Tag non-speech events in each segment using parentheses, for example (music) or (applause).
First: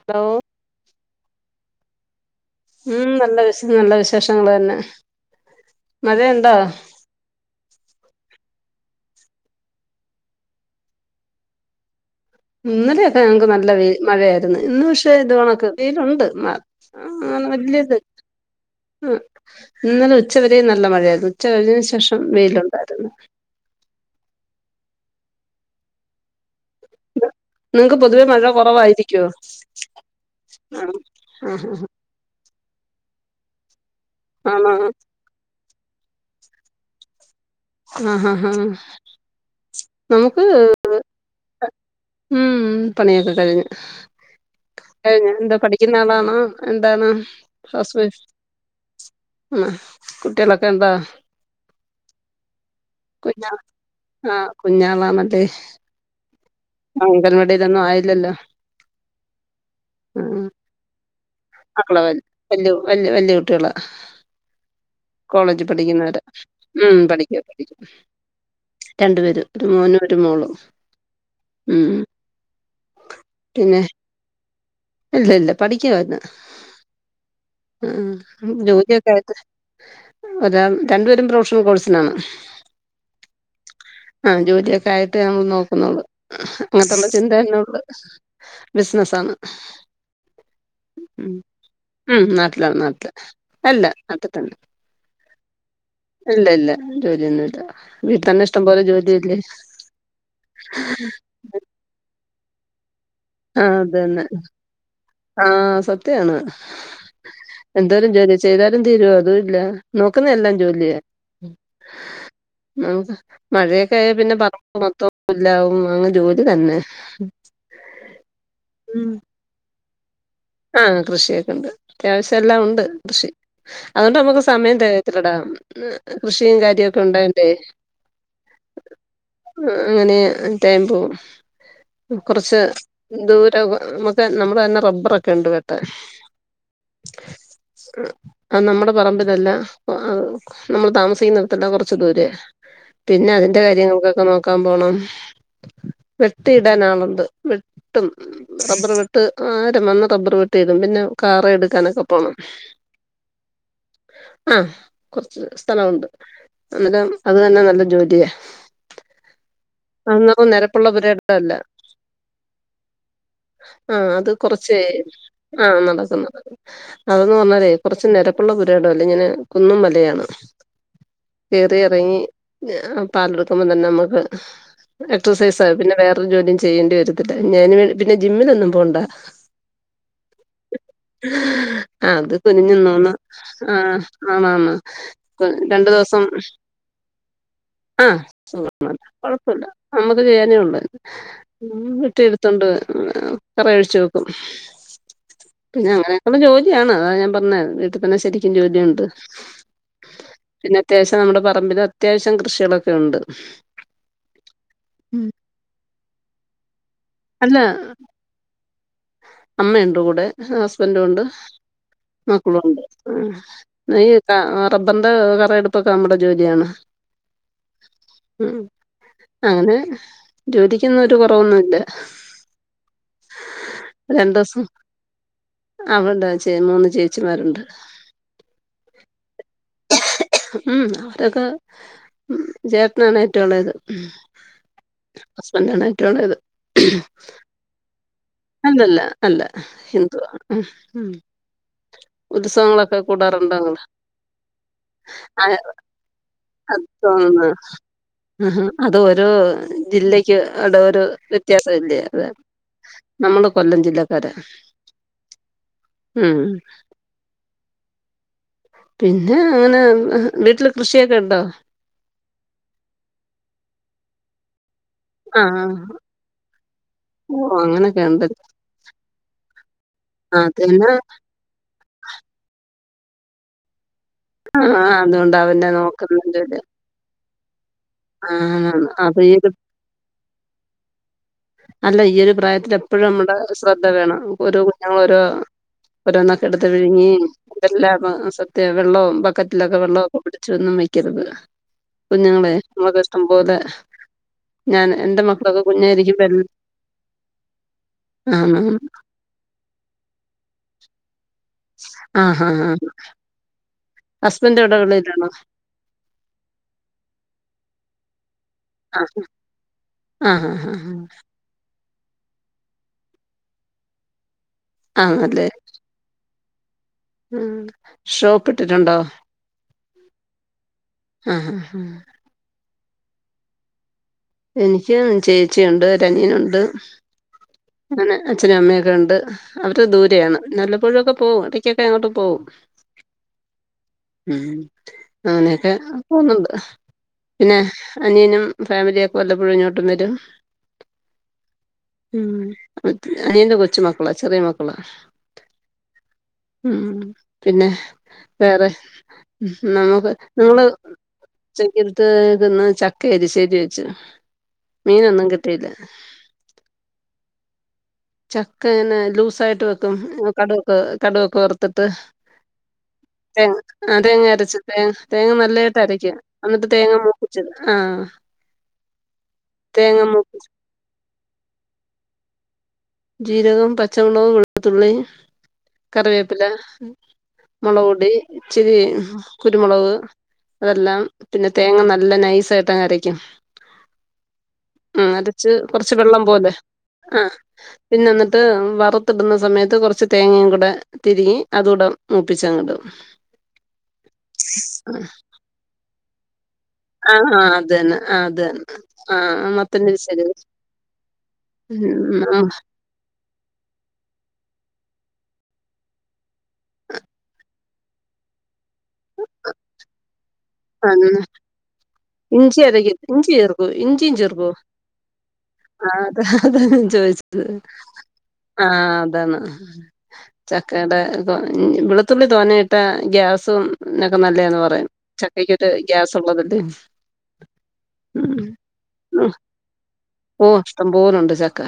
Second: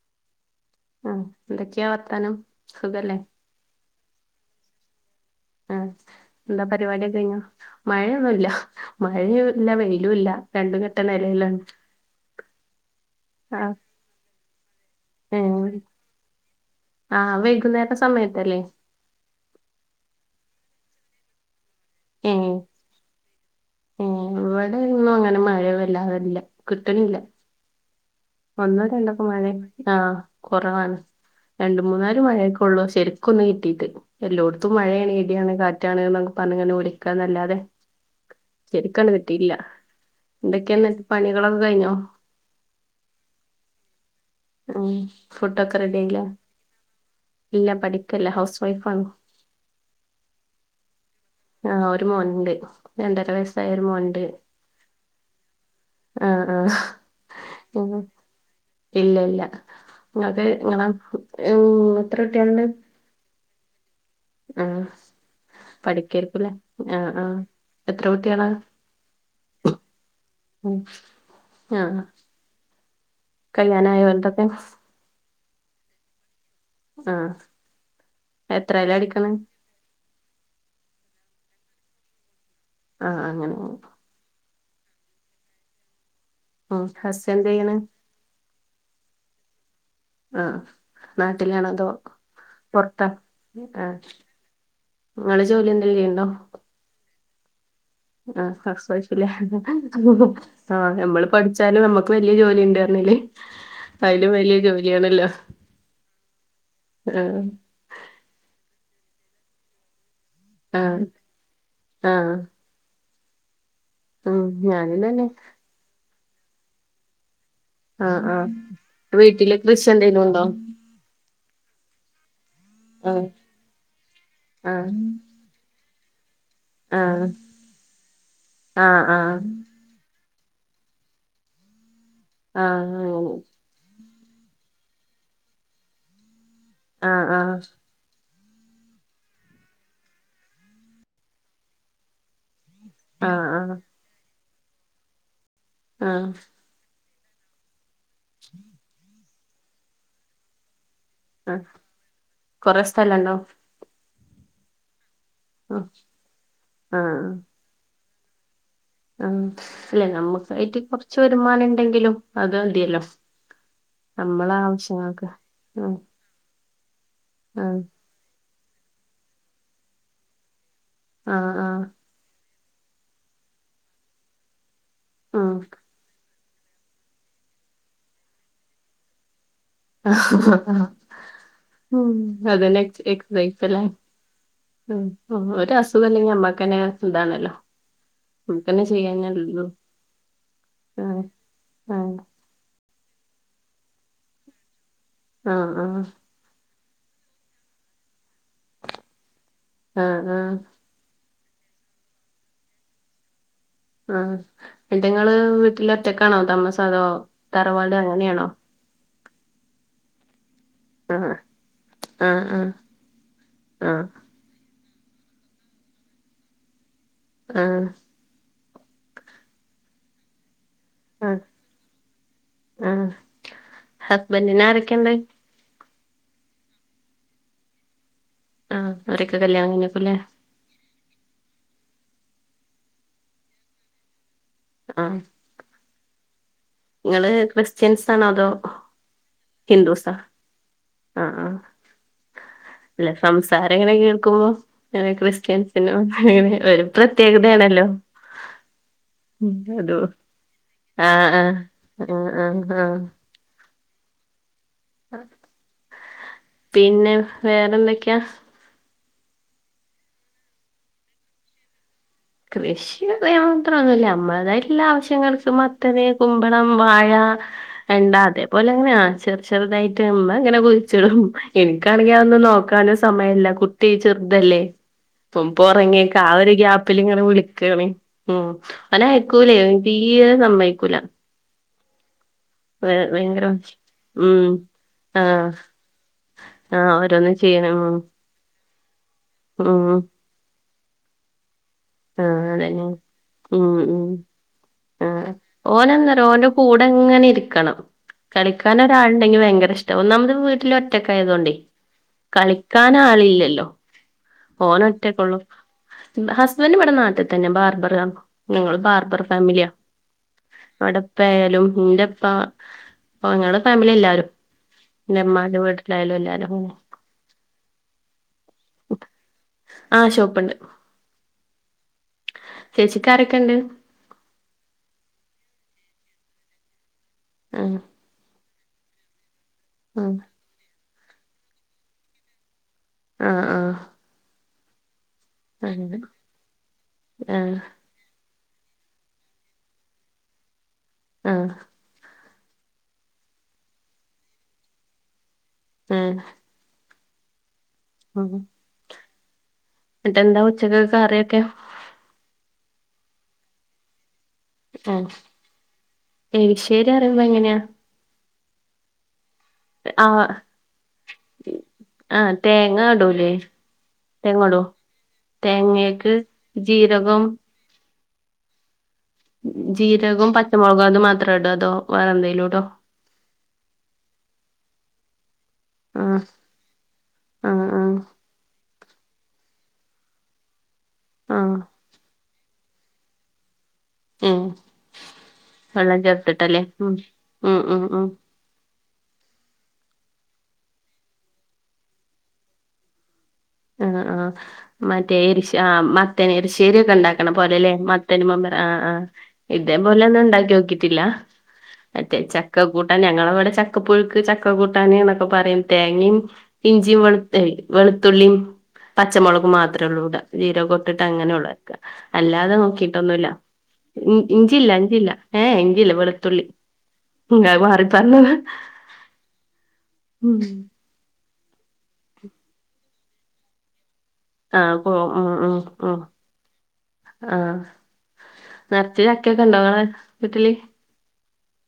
Hello. ആ എന്തൊക്കെയാ വർത്താനം. ഉം സുഖല്ലേ നല്ല വിശ നല്ല വിശേഷങ്ങൾ തന്നെ. ആ മഴയുണ്ടോ എന്താ പരിപാടിയൊക്കെ കയ്ഞ്ഞോ മഴയൊന്നുല്ല. മഴയുല്ല വെയിലുല്ല രണ്ടുംകെട്ട നെലയിലാണ്. ഇന്നലൊകെ ഞങ്ങക്ക് നല്ല വെ മഴയായി ഇന്ന് പക്ഷേ ഇത് കണക്ക് ഏഹ് വെയിലുണ്ട് ആഹ് അങ്ങനെ വൈകുന്നേര വല്യത്. സമയത്തല്ലേ ആ ഇന്നലെ ഉച്ചവരെ നല്ല മഴയായിരുന്നു ഉച്ചകയിഞ്ഞെനശേഷം വെയിലുണ്ടായിരുന്നു. ഇവിടോന്നും അങ്ങനെ മഴ വല്ലാതല്ല കിട്ടണില്ല. നിങ്ങക്ക് പൊതുവേ മഴ ഒന്നോ രണ്ടൊക്കെ കുറവായിരിക്കുവോ മഴയ ആ ആ കൊറവാണ് രണ്ട മൂന്നാല് മഴയക്ക. ളു ശെരിക്കൊന്ന് കിട്ടീട്ട് ആ ആണോ എലൊടത്തും മഴയാണ് ഇടിയാണ് കാ ട്ടാണ് ന്നൊക്കെ പറഞ്ഞങ്ങെവിളിക്കാന്നലാതെ ആ ഹാ ഹാ ശരിക്കങ്ങട്ട് കിട്ടീല. നമുക്ക് ന്തക്ക്യ ന്നിട്ട് പണികളൊക്കെ കഴിഞ്ഞോ. കയ്ഞ്. (inaudible) ഉം ഫുഡൊക്കെ റെഡിയായീലെ ആളാണോ എന്താണ് ഇല്ല പഠിക്കല്ല ഹൗസ് വൈഫാണ്. ഉം കുട്ട്യേളൊക്കെ ണ്ടോ ആ ഒരു മോൻണ്ട് രണ്ടര കുഞ്ഞാ വയസ്സായ ഒരു മോൻണ്ട്. ആ അങ്കൻവടിലൊന്നും ആയില്ലല്ലോ? ഇല്ല ഇല്ല ഇങ്ങക്ക് എങ്ങനാ? മക്കള് വൽ വല്ല്യ വല്ല്യ വല്ല്യ കുട്ടികള. ആഹ് കോളേജി പഠിക്കുന്നവരാ പഠിക്കായിരിക്കുംല്ലേ ഉം ആഹ് ആഹ് പഠിക്ക പഠി--. എത്ര കുട്ടികളാ രണ്ട് പേര് ഒരു മോനും ഒരു മോളും. ആ ഉം കല്യാണയോ ഓല്തൊക്കെ? പഠിക്കുവാണ് ആഹ് ഉം എത്രേലാ ജോലിയൊക്കെ പഠിക്കണെ ആട്ടെ. ഒരാൾ രണ്ടു പേരും പ്രൊഫഷണൽ കോഴ്സിനാണ്. ആ അങ്ങനെയാണ്. ആ ജോലിയൊക്കെ ആയിട്ടെ നമ്മൾ നോക്കുന്നൊള്ളൂ ഉം അങ്ങൻത്തൊള്ള ഹസ് എന്ത് ചിന്തന്നെ ചെയ്യണ് ഒള്ളൂ. ബിസിനസ്സാണ്. ആഹ് നാട്ടിലാണോ അതോ ഉം നാട്ടിലാ പൊറത്താ നാട്ടിലാ അല്ല നാട്ടിത്തന്നെ. ങ്ങള് ജോലി എന്തേലും ചെയ്യണ്ടോ? ജോലിയൊന്നുല്ല. ആ (unintelligible) കൊഴപ്പില്ല ആ നമ്മള് പഠിച്ചാല് നമ്മക്ക് വെ ട്ടില് ജോലിണ്ട്റഞ്ഞില്ലേ ആ അത് തന്നെ അയിലും വലിയ ജോലിയാണ്. ആ സത്യാണ് ആഹ് എന്തോരം ജോലി ചെയ്താലും തീരുവോ അതുല്ല നോക്കുന്ന എല്ലാം ജോലിയ ആഹ് ആഹ് നമുക്ക് മഴയൊക്കായാ പിന്നെ ഉം പറമ്പ് ഞാനും മൊത്തം തന്നെ പുല്ലാവും അങ്ങ് ജോലി തന്നെ. ആ ആ വീട്ടില് കൃഷി എന്തേലു ആ കൃഷിയക്കെണ്ട് അത്യാവശ്യം ച്ചേല്ലാ ഉണ്ട് ആഹ് കൃഷി അന്നിട്ട് നമുക്ക് സമയം ആഹ് തികയത്തില്ലടാ. കൃഷിയും ആഹ് കാര്യക്കെയൊണ്ടായണ്ടേ അങ്ങനെയാ. ടൈം പോം കൊറച്ച് ആഹ് ആഹ് ആഹ് ദൂര മക്ക്‌ നമ്മളന്നെ റബ്ബറൊ ക്കെണ്ട് വെട്ടാൻ. ആ ആ അത് നമ്മടെ പറമ്പിലല്ല ആ നമ്മള് താമസിക്കുന്നിടത്തല്ല കൊറച്ച് ദൂരയാ. ആഹ് പിന്നെ അതിന്റെ ആഹ് കാര്യങ്ങൾക്കൊക്കെ നോക്കാൻ പോണം ആഹ് വെട്ടിയിടാനാളുണ്ട്. വെട്ടും റബർ വെട്ട് ആര വന്ന് റബ്ബർ വെട്ടിയിടും പിന്ന കാറേ ആഹ് എടുക്കാനൊക്കെ പോണം. കൊറെ സ്ഥലണ്ടോ ആ കൊറച്ച് ആഹ് സ്ഥലോണ്ട് അന്നരം അത് തന്നെ നല്ല ജോലിയ. ആ ല്ലെ നമ്മുക്കായിട്ട് നിരപ്പുള്ള കൊറച്ച് പുരയിടമല്ല വരുമാനണ്ടെങ്കിലും അത് തിയല്ലോ. ആ അത് കൊറച്ചേ ആ ആഹ് നടക്കുന്നത്. അതെന്ന് പറഞ്ഞാലേ ആഹ് കൊറച്ച് നെരപ്പുള്ള പുരയിടല്ല ഇങ്ങനെ കുന്നും മലയാണ്. ആഹ് കേറി ആഹ് എറങ്ങി പാലെടുക്കുമ്പ തന്നെ നമ്മക്ക് ഉം എക്സർസൈസായി പിന്നെ വേറൊരു ജോലിയും ചെയ്യേണ്ടി വരത്തില്ല ഞാന് വേ പിന്നെ ജിമ്മിനൊന്നും പോണ്ട. ആ ഉം ആഹ് അത് അതന്നെ കുനിഞ്ഞുനിന്ന് എക്സൈസസല്ലേ ആഹ് ആണാണ് രണ്ടു ഒരസുഖല്ലങ്കിയമ്മക്കന്നേ (unintelligible) ഇതാണല്ലോ. ആ (inaudible) നമുക്കന്നെ ചെയ്യാനല്ലല്ലോ കൊഴപ്പില്ല നമ്മക്ക് ചെയ്യാനേ ഉള്ളൂ ആഹ് ആഹ് വെട്ടി എടുത്തോണ്ട് കറ ഒഴിച്ചു വെക്കും ആഹ് പിന്നെ ആഹ് അങ്ങനെയൊക്കെള്ള ജോലി യാണ് അതാ ഞാൻ പറഞ്ഞെ വീട്ടിതന്നെ ശരിക്കും ജോലിയൊണ്ട് ആഹ് ആഹ് പിന്നെ അത്യാവിശ്യം നമ്മടെ പ പറമ്പിലത്യാവശ്യം കൃഷികളൊക്കെണ്ട്. ആ പെഡ്ങ്ങള് വീട്ടിലൊറ്റക്കാണോ താമ അതോ തറവാട് അങ്ങനെയാണോ? അമ്മയൊണ്ട് കൂടെ. ഹസ്ബന്റും ഒണ്ട് ആഹ് ആഹ് ആഹ് മക്കളുണ്ട് ആഹ് (unintelligible) തബന്റെ കറയെടുപ്പൊക്കെ നമ്മടെ ജോലിയാണ്. ആഹ് ഉം അങ്ങനെ ജോലിക്കൊന്നും ഒരു ആഹ് കുറവൊന്നു ഇല്ല ഹസ്ബൻ്റിന് ആരൊക്കെണ്ട് അവിടെ ചേ മൂന്ന് ചേച്ചിമാരുണ്ട് ആഹ് അവരൊക്കെ കല്യാണം കഴിഞ്ഞക്കുല്ലേ രൊക്കെ ഉം ചേട്ട്നാണ് ഏറ്റോളേത് ഹസ്ബൻ്റാണ് റ്റെളേത് ഇങ്ങള് ക്രിസ്ത്യൻസ് ആണോ അതോ അല്ലല്ല അല്ല ഹിന്ദൂസാ ഹിന്ദുവാ ഉം ആഹ് ആഹ് ഉത്സവങ്ങളൊ അല്ല സംസാരം ഇങ്ങനെ കേൾക്കുമ്പോ നെ ആ ക്രിസ്ത്യൻസിനും അങ്ങനെ ഒരു പ്രത്യേകതേണല്ലോ ഉംഹും അത് ഓരോ ജില്ലക്ക് അവിടെ ഓരോ ആഹ് ആഹ് വ്യത്യാസല്ലേ അതാ ആഹ് ആഹ് ആഹ് നമ്മള് കൊല്ലം ജില്ലക്കാര പിന്നെ വേറെന്തെക്ക്യാ പിന്നെ അങ്ങനെ ഹ് വീട്ട്ല് കൃഷ്യൊക്കെ ഇണ്ടോ കൃഷിന്ന് പറയാൻ മാത്രം ഒന്നുല്ല അമ്മളതായി എല്ലാ ആവശ്യങ്ങൾക്കും ആഹ് മത്തന് കുമ്പളം വാഴ ഓ അങ്ങനൊക്കെ വെണ്ട ഉണ്ട് അതേപോലെ ങ്ങനെ ആഹ് ചെറു ചെറു തായിട്ട് ഇമ്മങ്ങനെ അതന്നെ കുയ്ച്ചിടും ഇൻക്കാണെങ്കി അഒന്നും നോക്കാനും സമയല്ല കുട്ടി ർതല്ലേ ആഹ് അതുകൊണ്ട് പ്പം അവനെ പ്പൊറങ്ങ്യേക്കാ നോക്കുന്ന ആ ഒരു ജോലി ഗ്യാ ങ്നെവിളിക്കണ് ഉം ആഹ് അപ്പൊ ഈ ഒരു ഒനയ്ക്കൂലേ തീരെ സമ്മയ്ക്കൂല അല്ല ഇയ്യൊഒരു പ്രായത്തിലെപ്പഴും നമ്മുടെ സ്രദ്ധ വേണം ഉം ഓരോ കുഞ്ഞുങ്ങളോരോ ആഹ് ഓരോന്നൊക്കെടുത്ത് ആഹ് വിഴുങ്ങി ഓരോന്ന് ചെയ്യണം ഉം എന്തരെല്ലാം ആക്കും സ ത്തെ വെള്ളോം ബക്കറ്റ്ലൊക്കെ ഉം വെള്ളോക്കെ പിടിച്ച് ഒന്നും വെക്കരുത് ആഹ് കുഞ്ഞുങ്ങളെ അതന്നെ നിമക്കിഷ്ടം പോലെ ഉം ഉം ഞാൻ എന്റെ ആഹ് മക്കളൊക്കെ കുഞ്ഞാരിക്കും ഓനെന്തറിയോ ഓന്റെ കൂടെങ്ങനെ ഇരിക്കണം ആഹ് കളിക്കാൻ ഒരാൾണ്ടെങ്കി ഭയ്ങ്കരഷ്ടാ ഒന്നാമത് വീട്ടില് ഒറ്റ ക്കായതുകൊണ്ടേ ആഹ് ആഹ് കളിക്കാൻ ആളില്ലല്ലോ ഹസ്ബൻഡ് ഇവിടെ വെളിയിലാണോ പ്പോനൊറ്റക്കൊള്ളു ഹസ്ബൻഡ് ഇവിടെ നാട്ടി തന്നെ ബാർബർ ആഹ് ഞങ്ങള് ആ ബാർബർ ഫാമിലിയാ ആ ഹാ ഹാ ഹാ ഇവിടെ ഇപ്പ്യായാലും ന്റെ ഉപ്പ ങ്ങളടെ ഫാമിലി എല്ലാരും പിന്നെ ഇമ്മാൻ്റെ വീട്ടിലായാലും എല്ലാരും ഹും ഉം ഷോപ്പ് ഇട്ടിട്ടുണ്ടോ ആഹ് ഷോപ്പിണ്ട് ഹും ചേച്ചിക്കാരൊക്കെണ്ട് എനിക്കും ചേച്ചിയുണ്ട് ഒരനിയനുണ്ട് ആഹ് അങ്ങനെ അച്ഛനും അമ്മെയൊക്കെണ്ട് അവരു ആഹ് ദൂരെയാണ് നല്ല പ്പൊഴൊക്കെ പോവും ഇടക്കൊക്കെ അങ്ങോട്ട് പോവും ആഹ് ആഹ് ഉം അങ്ങനെക്കെ അങ്ങനെ പോന്നുണ്ട് പിന്നെ ആഹ് അനിയനും ഫാമിലിയൊക്കെ വല്ലപ്പോഴും ഇങ്ങോട്ടും വരും ആഹ് ഉം കൊ അനിയന്റെ കൊച്ചു മക്കളാ ചെറ്യെ മക്കളാ ഉം ഉം പിന്നെ വേറെ നമുക്ക് എന്നിട്ടെന്താ നിങ്ങള് ഉച്ചക്ക് കറിയൊക്കെ ഉച്ചക്കൽത്ത് തിന്ന് ചക്ക എരിശ്ശേരി വെച്ചു ആഹ് മീനൊന്നും കിട്ടീല ന്നെങ്ങന്യാ ചക്ക ഇങ്ങനെ ലൂസ് സായിട്ട് വെക്കും ആഹ് കട്വൊക്കെ കട്വൊക്കെ വറുത്തിട്ട് ആഹ് തേങ്ങ ഇടൂലേ തേങ്ങ ആഹ് തേങ്ങര് തേങ്ങ ഇടോ ച്ചിട്ട് തേങ്ങ നല്ലായിട്ട് അരക്ക് തേങ്ങക്ക് അന്നിട്ട് തേങ്ങ ജീരകം മൂപ്പിച്ചിട് ആഹ് ജീരകോം മൂപ്പിച്ച് പച്ചമുളകും അതു മാത്രട അതോ വേറെന്തേലുടോ ജീരകം പച്ചമുളക് വെളുത്തുള്ളി ആഹ് കറിവേപ്പില ആഹ് ആഹ് മുളകൊടി ഇച്ചിരി കുരുമുളക് അതെല്ലാം പിന്നെ ആഹ് തേങ്ങ നല്ല നൈസായിട്ടങ്ങരക്ക ഉം ഉം അരച്ച് കൊറച്ച് വെള്ളം പോലെ ചേർത്തിട്ടല്ലേ ഉം ആഹ് ഉം ഉം പിന്നെ ഉം എന്നിട്ട് വറ് ത്തി ഇടുന്ന സമയത്ത് കുറച്ച് തേങ്ങയും കൂടെ തിരികി അതുകൂടെ മൂപ്പിച്ചങ്ങിടും. ആ ആഹ മറ്റേ ഇരിശ ആ മത്തന ഇരിശ ശേരിയ ഒക്കെ ആ ഉണ്ടാക്കണ ആ പോല്ലേ അത് ല്ലെ തന്നെ മത്തന് അത് തന്നെ ആ ആ മത്തന്റെ ഇതേപോലെ ഒന്നും വിശ്വല് ഉണ്ടാക്കി നോക്കിട്ടില്ല. മറ്റേ ഉം. ആ, ചക്കക്കൂട്ട ഞങ്ങള അവിടെ ചക്ക പുഴുക്ക് ചക്കക്കൂട്ട കുട്ടന്ന് പറയും തേങ്ങയും ഇഞ്ചി വെളുത്ത എ വെളുത്തുള്ളി പ പച്ചമുളക് മാത്രള്ളുടെ ജീരകെ ഇട്ടിട്ട് അതൊന്ന് ങ്ങനെ ഉണ്ടാക്ക അല്ലാതെ ഇഞ്ചി അരക്കും നോക്കിട്ടൊന്നുല്ല ഇഞ്ചി ചേർക്കോ ഇഞ്ചിയും ചേർക്കോ ഇഞ്ചില്ല ഇഞ്ചില്ല ഏ ഇഞ്ചില്ല ആഹ് അത വെളുത്തുള്ളി അതാ ഞാൻ ഉം, ചോദിച്ചത് അത് മാറി പറഞ്ഞതാ ആ അതാണ് ഉം ചക്കടെ വെളുത്തുള്ളി തോന്നയിട്ടാ ഗ്യാസും എന്നൊക്കെ നല്ലതന്ന് ആഹ് പറയാം പോ ചക്കക്കൊട്ട് ഗ്യാസ് ഉള്ളത ആ നറച്ച് ചക്കൊക്കെ ഉണ്ടോവടെ ഓ ഇഷ്ടം പോലുണ്ട് ചക്ക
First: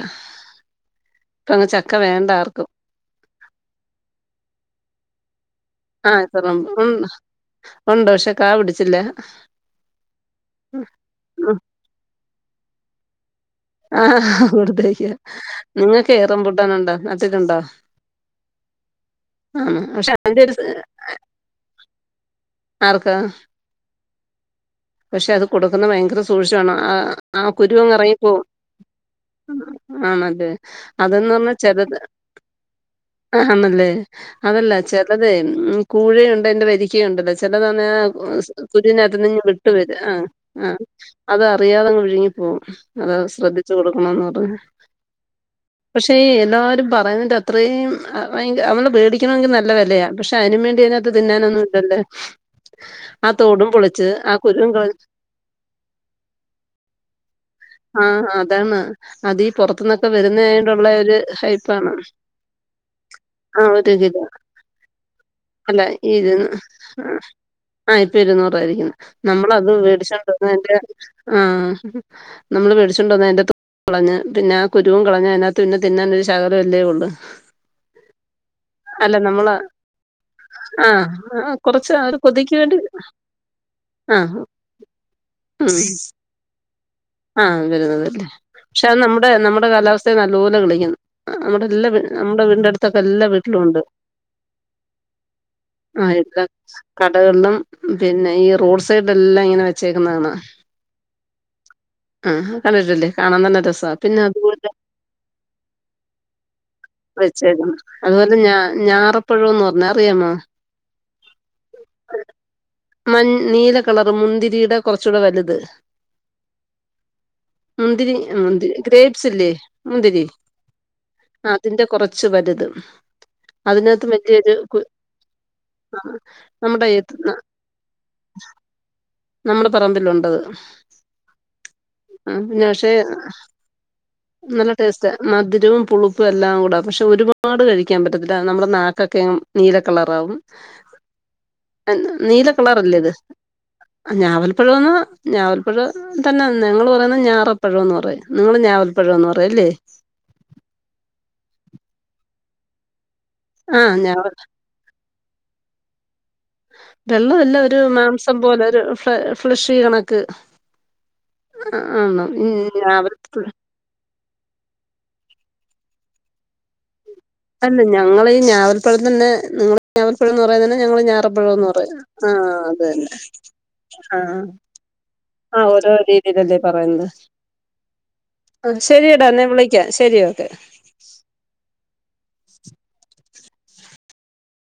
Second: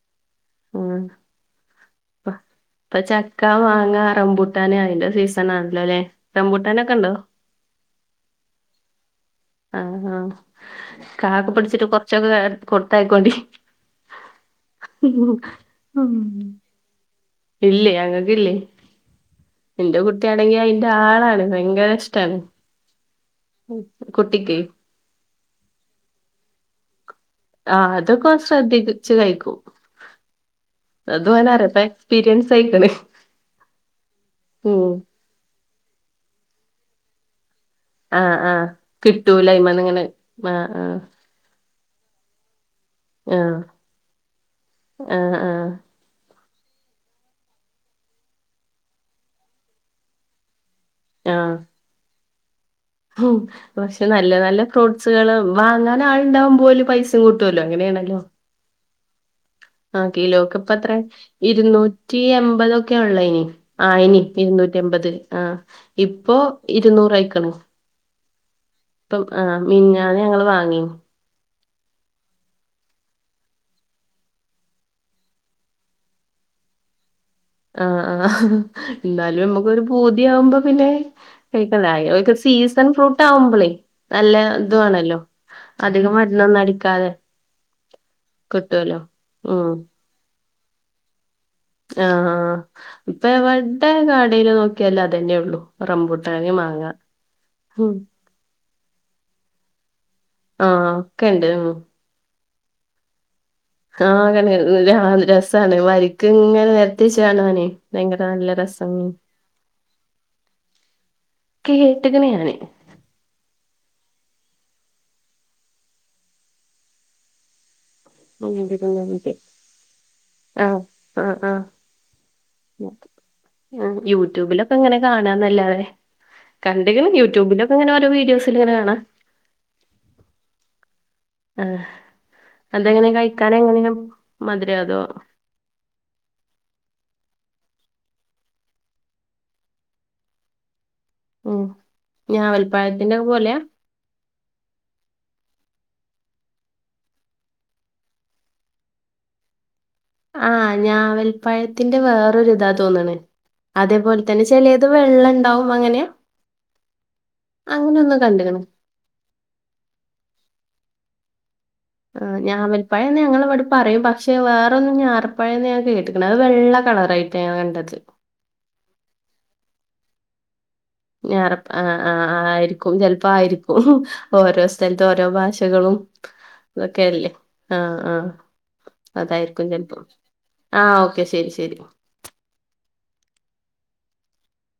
ആ ഇപ്പ അങ്ങ് ചക്ക വേണ്ട ആർക്കും ഇപ്പൊ ചക്ക മാങ്ങ റംപൂട്ടാനെ അയിന്റെ (unintelligible) ഉം ഉണ്ടു പക്ഷെ കാ പിടിച്ചില്ല. ആഹ ആഹ കാ പടിച്ചിട്ട് കുറച്ചക്ക കൊടുത്തയാക്കോൻ ണ്ടി ആ കോടുതയക്കാം ഉം. നിങ്ങക്ക് റമ്പൂട്ടാൻ ഉണ്ടോ നട്ടിട്ടുണ്ടോ? ആഹ് ഇന്റെ പക്ഷെ അതിന്റെ ഒരു കുട്ടിയാണെങ്കിൽ സ- അയിന്റെ ആളാണ് ഭയങ്കര ഇഷ്ടാണ്. ആർക്കാ (unintelligible) കുട്ടിക്ക് പക്ഷെ അത് കൊടുക്കുന്ന ഭയങ്കര സൂക്ഷിവേണം ആ ആ ആഹ് കുരുവങ് അതൊക്കെ ഓൻ ഇറങ്ങിപ്പോക്കും ശ്രദ്ധിച്ച് കഴിക്കും ആ (unintelligible) അത് അതെന്ന് പറഞ്ഞാ ഓനറിയാ ചെലത്- (unintelligible) ആ ആണല്ലേ അതല്ല ഉം ചെലതെ ഉം കൂഴയുണ്ട് അന്റെ വരിക്കയ ഉണ്ടല്ലോ ചിലതാന്നേ ആഹ് ആഹ് (unintelligible) കുറുവേനാത്തൂനേ കിട്ടൂല ട്ട് അയിമന്ന് വര് ഇങ്ങനെ ആ ആ ആഹ് അത് അറിയാതെങ്ങു വിഴുങ്ങി പോകും. അത ആഹ് ശ്രദ്ധിച്ചു കൊടുക്കണോന്ന് പറയുന്നേ ആഹ് ആഹ് ആഹ് പക്ഷേ എല്ലാവരും പറയുന്ന അത്രയും (unintelligible) വേടിക്കണെങ്കിൽ നല്ല വിലയാ പക്ഷെ അതിന വേണ്ടി തിനകത്ത് തിന്നാനൊന്നും ഇണ്ടല്ലേ ഔ പക്ഷെ നല്ല നല്ല കുരുവും കള ഫ്രൂട്ട്സുകള് വാങ്ങാൻ ആൾണ്ടാകുമ്പോൾ ഒൽ പൈസ കൂട്ടുല്ലോ ആ എങ്ങനെയാണല്ലോ അതാണ് അതീ ആ പൊറത്തുന്നൊക്കെ കിലോക്ക്പ്പോ വരുന്നതായോണ്ടുള്ള അത്രേ ഒരു ഹൈപ്പാണ് ഇരുന്നൂറ്റി എമ്പതൊക്കെയ ഉള്ള ഇനി ആ ഒരു ആയിനി കിലോ ഇരുന്നൂറ്റി എമ്പത് ആ അല്ല ഈ ഇപ്പൊ ഇരുന്നൂറയിക്ണ് ഇരുന്നൂറ ആയിരികക്ക്ണ് നമ്മളത് ഞങ്ങള് വെടിച്ചുകൊണ്ടനിട്ട്തിന്റെ വാങ്ങീന് ആ നമ്മള് വെടിച്ച്കൊണ്ട നെന്റെ തോ കളഞ്ഞ് പിന്ന ആ കുരുവും കളഞ്ഞ് അതിനകത്ത് പിന്നെ തിന്നാൻരു ശകലം അല്ലെ ഉള്ളു. ആ ആ എന്നാലും നമ്മുക്ക് ഒരു പു തിയാവുമ്പോ പിന്നെ ആഹ് കൊറച്ച് ഒരു (unintelligible) കൊതിക്ക് വേണ്ടി സീസൺ ഫ്രൂട്ട് ആവുമ്പളേ നല്ല ആഹ് ഇതുവാണല്ലോ അധികം മരുന്നൊന്നും അടിക്കാതെ ആ വരുന്നതല്ലേ പക്ഷെ അത് കിട്ടുവല്ലോ നമ്മുടെ നമ്മുടെ ഉം കാലാവസ്ഥയെ നല്ലപോലെ കിളിക്കുന്നു. നമ്മുടെ എല്ലാ ആഹ് നമ്മുടെ ആഹ് വീടിന്റെ അടുത്തൊക്കെ എല്ലാ ഇപ്പൊ വീട്ടിലും ഉണ്ട് എവടെ കടേല് നോക്കിയാലും അതന്നെ ഉള്ളൂ ആ റംബൂട്ടാന് മാങ്ങ കടകളിലും ഉം പിന്നെ ഫ്രൂട്സായിട്ട്എല്ലാം ഇങ്ങനെ വെച്ചേക്കുന്ന കാണാം ആഹ് ഒക്കെണ്ട് ഉം കണ്ടിട്ടിലെ കാണൻ (unintelligible) രസമാണ് വക്ക് ഇങ്ങനെ വെച്ച് വച്ച കാണാനേ ഭയങ്കര അതുപോലെ ഞാ നല്ല ഞാ രസാണ് റപ്പഴോന്ന് പറഞ്ഞ അറിയാമോ കേട്ട്ക്ക്ണ് ഞാന് മ നീല കളറും മുന്തിരിടെ കൊറച്ചൂടെ വലുത് മുന്തിരി മുന്തിരി ഗ്രേപ്സ് ഇല്ലേ മുന്തിരി ആഹ് ആഹ് ആ അതിന്റെ കുറച്ച് വലുത് അ അതിനകത്ത് വലിയൊരു യൂട്യൂബിലൊക്കെ കു ഇങ്ങനെ കാണാന്നല്ലാതെ നമ്മുടെ ഈ കണ്ട്ക്ണ് യൂട്യൂബിലൊക്കെ ഇങ്ങനെ ഒരോ വീഡിയോ അപ്പൊ ശരി ങ്ങനെ കാണാ നമ്മുടെ പറമ്പില്ലുണ്ട് ആഹ് ആ പിന്നെ ക്ഷേ അതെങ്ങനെ കഴിക്കാൻ എങ്ങനെയാ നല്ല മധുരോ അതോ ടേസ്റ്റ മധുരവും പുളുപ്പും എല്ലാം കൂടെ പക്ഷെ ഒരുപ പാട് കഴിക്കാൻ പറ്റത്തില്ല നമ്മുടെ നാക്കക്കെ നീല കളറാവും ഉം നീല കളറല്ലേ ഇത് ഞാവൽപ്പഴത്തിന്റെ ഒക്കെ പോലെയാ ഞാവൽപ്പഴന്ന് ഞാവൽപ്പഴ തന്നെ നിങ്ങള് പറയുന്ന ഞാറപ്പഴംന്ന് പറയും നിങ്ങള് ഞാവൽപ്പഴ ഴന്നൂറ് ല്ലേ ആഹ് ഞാവൽപ്പഴത്തിന്റെ വേറൊരു താ തോന്ന്ണ് ആഹ് ഞാ അതേപോലെ തന്നെ ചെിലേത് വെള്ളം ണ്ടാവും അങ്ങനെയാ വെള്ളം ഇല്ല ഒരു മാംസം പോലെ ഒരു ഫ് ഫ്ലഷ കണക്ക് ആ ഞാവൽപ്പഴം ന്ന് ഞങ്ങള വിടെ പറയും പ ക്ഷേ വേറൊന്ന് ഞാർപ്പഴേന്ന് ഞാൻ കേട്ടക്കണ് അത് വെള്ള കളറായിട്ട് അല്ല ഞങ്ങള് ഈ ഞാവൽപ്പഴം തന്നെ നിങ്ങള് ഞാവൽപ്പഴം എന്ന് പറയുന്നത് ഞങ്ങള് ഞാറപ്പഴം ന്ന് ഞാറപ്പ ആഹ് പറയുന്നേ ആഹ് ആ ആയിരിക്കും അതെന്നെ ചെലപ്പോ ആയിരിക്കും. ഓരോ സ്ഥലത്ത് ഓരോ ആ ഓരോ ഭാഷകളും രീതിയിലല്ലേ പറയുന്നത് ഇതൊക്കെയല്ലേ. ആഹ് ആഹ് ആ ശരിയെടാ എന്നാ അതായിരിക്കും വിളിക്കാം ചെലപ്പം. ശെരി ഒക്കെ ആഹ് ഓക്കെ ശരി ശരി.